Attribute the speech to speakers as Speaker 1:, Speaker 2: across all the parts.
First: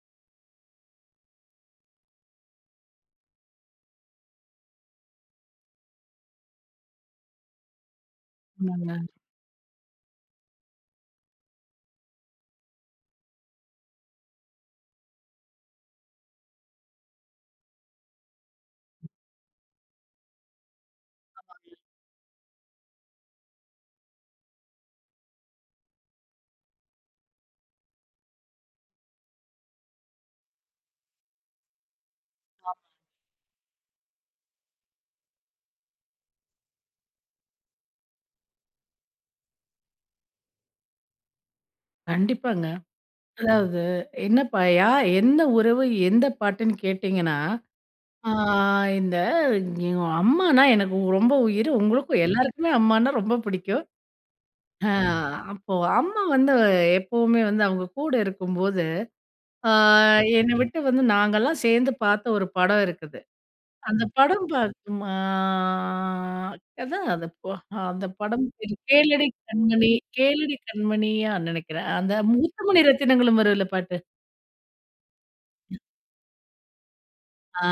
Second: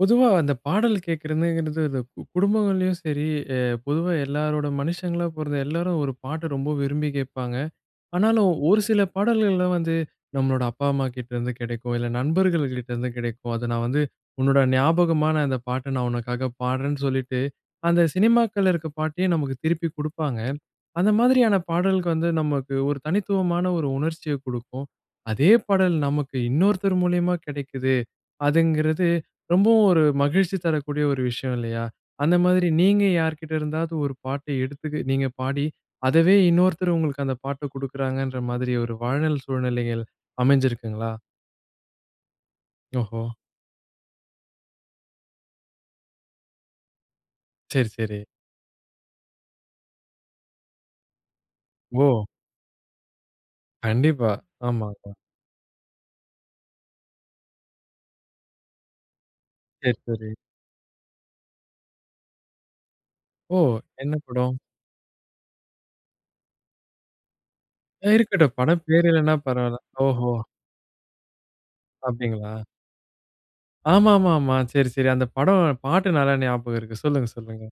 Speaker 1: பொதுவா அந்த பாடல் கேட்கிறதுங்கிறது, அந்த கு குடும்பங்கள்லயும் சரி அ பொதுவா எல்லாரோட மனுஷங்களா பொறந்த எல்லோரும் ஒரு பாட்ட ரொம்ப விரும்பி கேட்பாங்க. ஆனாலும் ஒரு சில
Speaker 2: [unintelligible]
Speaker 1: பாடல்கள்லாம் வந்து, நம்மளோட அப்பா அம்மாகிட்டேருந்து கெடைக்கும். இல்லை நண்பர்கள் கிட்டேருந்து கெடைக்கும். "அத நான் வந்து உன்னோட ஞாபகமான அந்த பாட்டை நான் உனக்காக பாடுறேன்னு" சொல்லிட்டு அந்த சினிமாக்கள்ல இருக்கிற பாட்டையே நமக்கு திருப்பி குடுப்பாங்க. அந்த மாதிரியான
Speaker 2: ஆமாங்க.
Speaker 1: பாடலுக்கு வந்து நமக்கு ஒரு தனித்துவமான ஒரு உணர்ச்சியைக் கொடுக்கும். அதே பாடல் நமக்கு இன்னொருத்தர் மூலியமா கிடைக்கிது, அதுங்கிறது ரொம்பவும் ஒரு மகிழ்ச்சி தரக்கூடிய ஒரு விஷயம் இல்லையா? அந்த மாதிரி
Speaker 2: ஆமா.
Speaker 1: நீங்க யார்கிட்ட இருந்தாவது ஒரு பாட்டை எடுத்து நீங்க பாடி, அதவே இன்னொருத்தர் உங்களுக்கு அந்த பாட்ட குடுக்குறாங்கன்ற மாதிரி ஒரு வாழ்நாள் சூழ்நிலைகள் அமைஞ்சிருக்குங்களா?
Speaker 2: கண்டிப்பாங்க.
Speaker 1: ஓஹோ!
Speaker 2: அதாவது என்னப்பாயா. எந்த உறவு எந்த பாட்டுன்னு கேட்டிங்கன்னா.
Speaker 1: சரி, சரி.
Speaker 2: ஆ இந்த எங்க அம்மானா எனக்கு ரொம்ப உயிரு. உங்களுக்கும்
Speaker 1: ஓ!
Speaker 2: எல்லாருக்குமே அம்மான்னா ரொம்ப பிடிக்கும்.
Speaker 1: கண்டிப்பா!
Speaker 2: ஹா!
Speaker 1: ஆமாமா.
Speaker 2: அப்போ அம்மா வந்து எப்பவுமே வந்து அவங்க கூட இருக்கும்போது, ஆ
Speaker 1: சரி, சரி.
Speaker 2: என்ன விட்டு வந்து நாங்கலாம் சேர்ந்து பார்த்த ஒரு படம் இருக்குது.
Speaker 1: ஓ!
Speaker 2: அந்த
Speaker 1: என்ன
Speaker 2: படம்
Speaker 1: படம்?
Speaker 2: பார்க்கும் அ அதான் அந்த போ
Speaker 1: அ
Speaker 2: அந்த படம்
Speaker 1: இருக்கட்டும்.
Speaker 2: பேர்,
Speaker 1: படம் பேர்
Speaker 2: கேளடி
Speaker 1: இல்லனா பரவாயில்லை.
Speaker 2: கண்மணி
Speaker 1: ஓஹோ!
Speaker 2: கேளடி கண்மணியா நினைக்கிறேன். அந்த
Speaker 1: அப்படிங்களா?
Speaker 2: முத்துமணி ரத்தினங்களும் வருதுல பாட்டு.
Speaker 1: ஆமாமாமா. சரி, சரி. அந்த படம் பாட்டு நல்லா ஞாபகம் இருக்கு. சொல்லுங்க, சொல்லுங்க.
Speaker 2: ஆ.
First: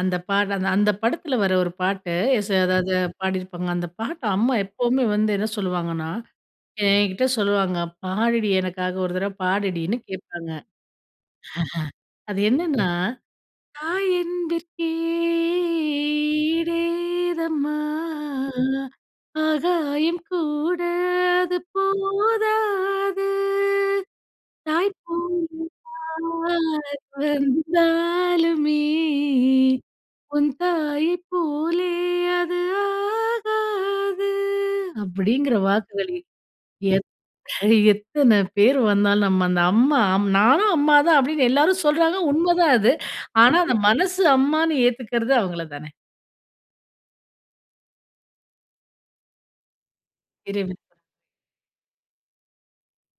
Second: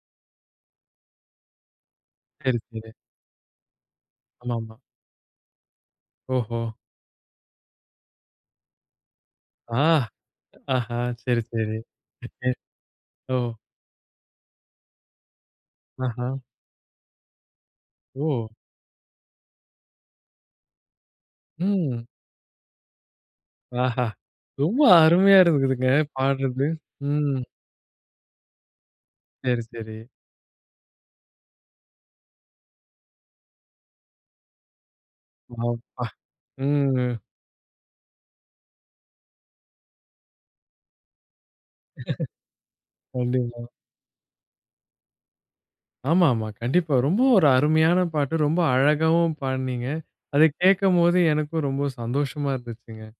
Speaker 2: அந்த பாடல்தான். அந்த படத்தில வர்ர ஒரு பாட்டு,
Speaker 1: சரி,
Speaker 2: [unintelligible]
Speaker 1: சரி.
Speaker 2: எதாவது பாடியிருப்பாங்க. அந்த பாட்ட அம்மா
Speaker 1: ஆமா, ஆமா.
Speaker 2: எப்பவுமே வந்து என்ன சொல்லுவாங்கன்னா,
Speaker 1: ஓஹோ!
Speaker 2: என்கிட்ட சொல்லுவாங்க, "பாடுடி எனக்காக. ஒரு தடவ
Speaker 1: ஆ!
Speaker 2: பாடுடின்னு" கேட்பாங்க.
Speaker 1: ஆஹ. சரி, சரி.
Speaker 2: அது
Speaker 1: [unintelligible]
Speaker 2: என்னன்னா,
Speaker 1: ஓ.
Speaker 2: தாய் அன்பிற்கே
Speaker 1: ஆஹ.
Speaker 2: ஈடு ஏதம்மா,
Speaker 1: ஓ!
Speaker 2: ஆகாயம் கூட அது
Speaker 1: ம்.
Speaker 2: போதாது.
Speaker 1: ஆஹா. ரொம்ப அருமையா
Speaker 2: தாய்ப்போலே
Speaker 1: இருக்குதுங்க. பாடுறது.
Speaker 2: யார்
Speaker 1: ம்.
Speaker 2: வந்தாலுமே
Speaker 1: சரி, சரி.
Speaker 2: உன் தாயை போலே, அது ஆகாது. அப்படிங்கிற
Speaker 1: அப்பா!
Speaker 2: வாக்குகள்,
Speaker 1: ம்.
Speaker 2: [unintelligible] எத்தனை பேர் வந்தாலும் நம்ம அந்த அம்மா நானும் அம்மா தான் அப்படின்னு எல்லாரும் சொல்றாங்க, உண்ம தான் அது. ஆனா,
Speaker 1: கண்டிப்பா.
Speaker 2: அந்த மனசு அம்மான்னு ஏத்துக்கறது அவங்கள தானே.
Speaker 1: ஆமா, ஆமா. கண்டிப்பா. ரொம்ப ஒரு அருமையான பாட்டு. ரொம்ப அழகாவும் பாடுனீங்க. அதை
Speaker 2: [unintelligible]
Speaker 1: கேட்கும்போது எனக்கும் ரொம்ப சந்தோஷமா இருந்துச்சுங்க.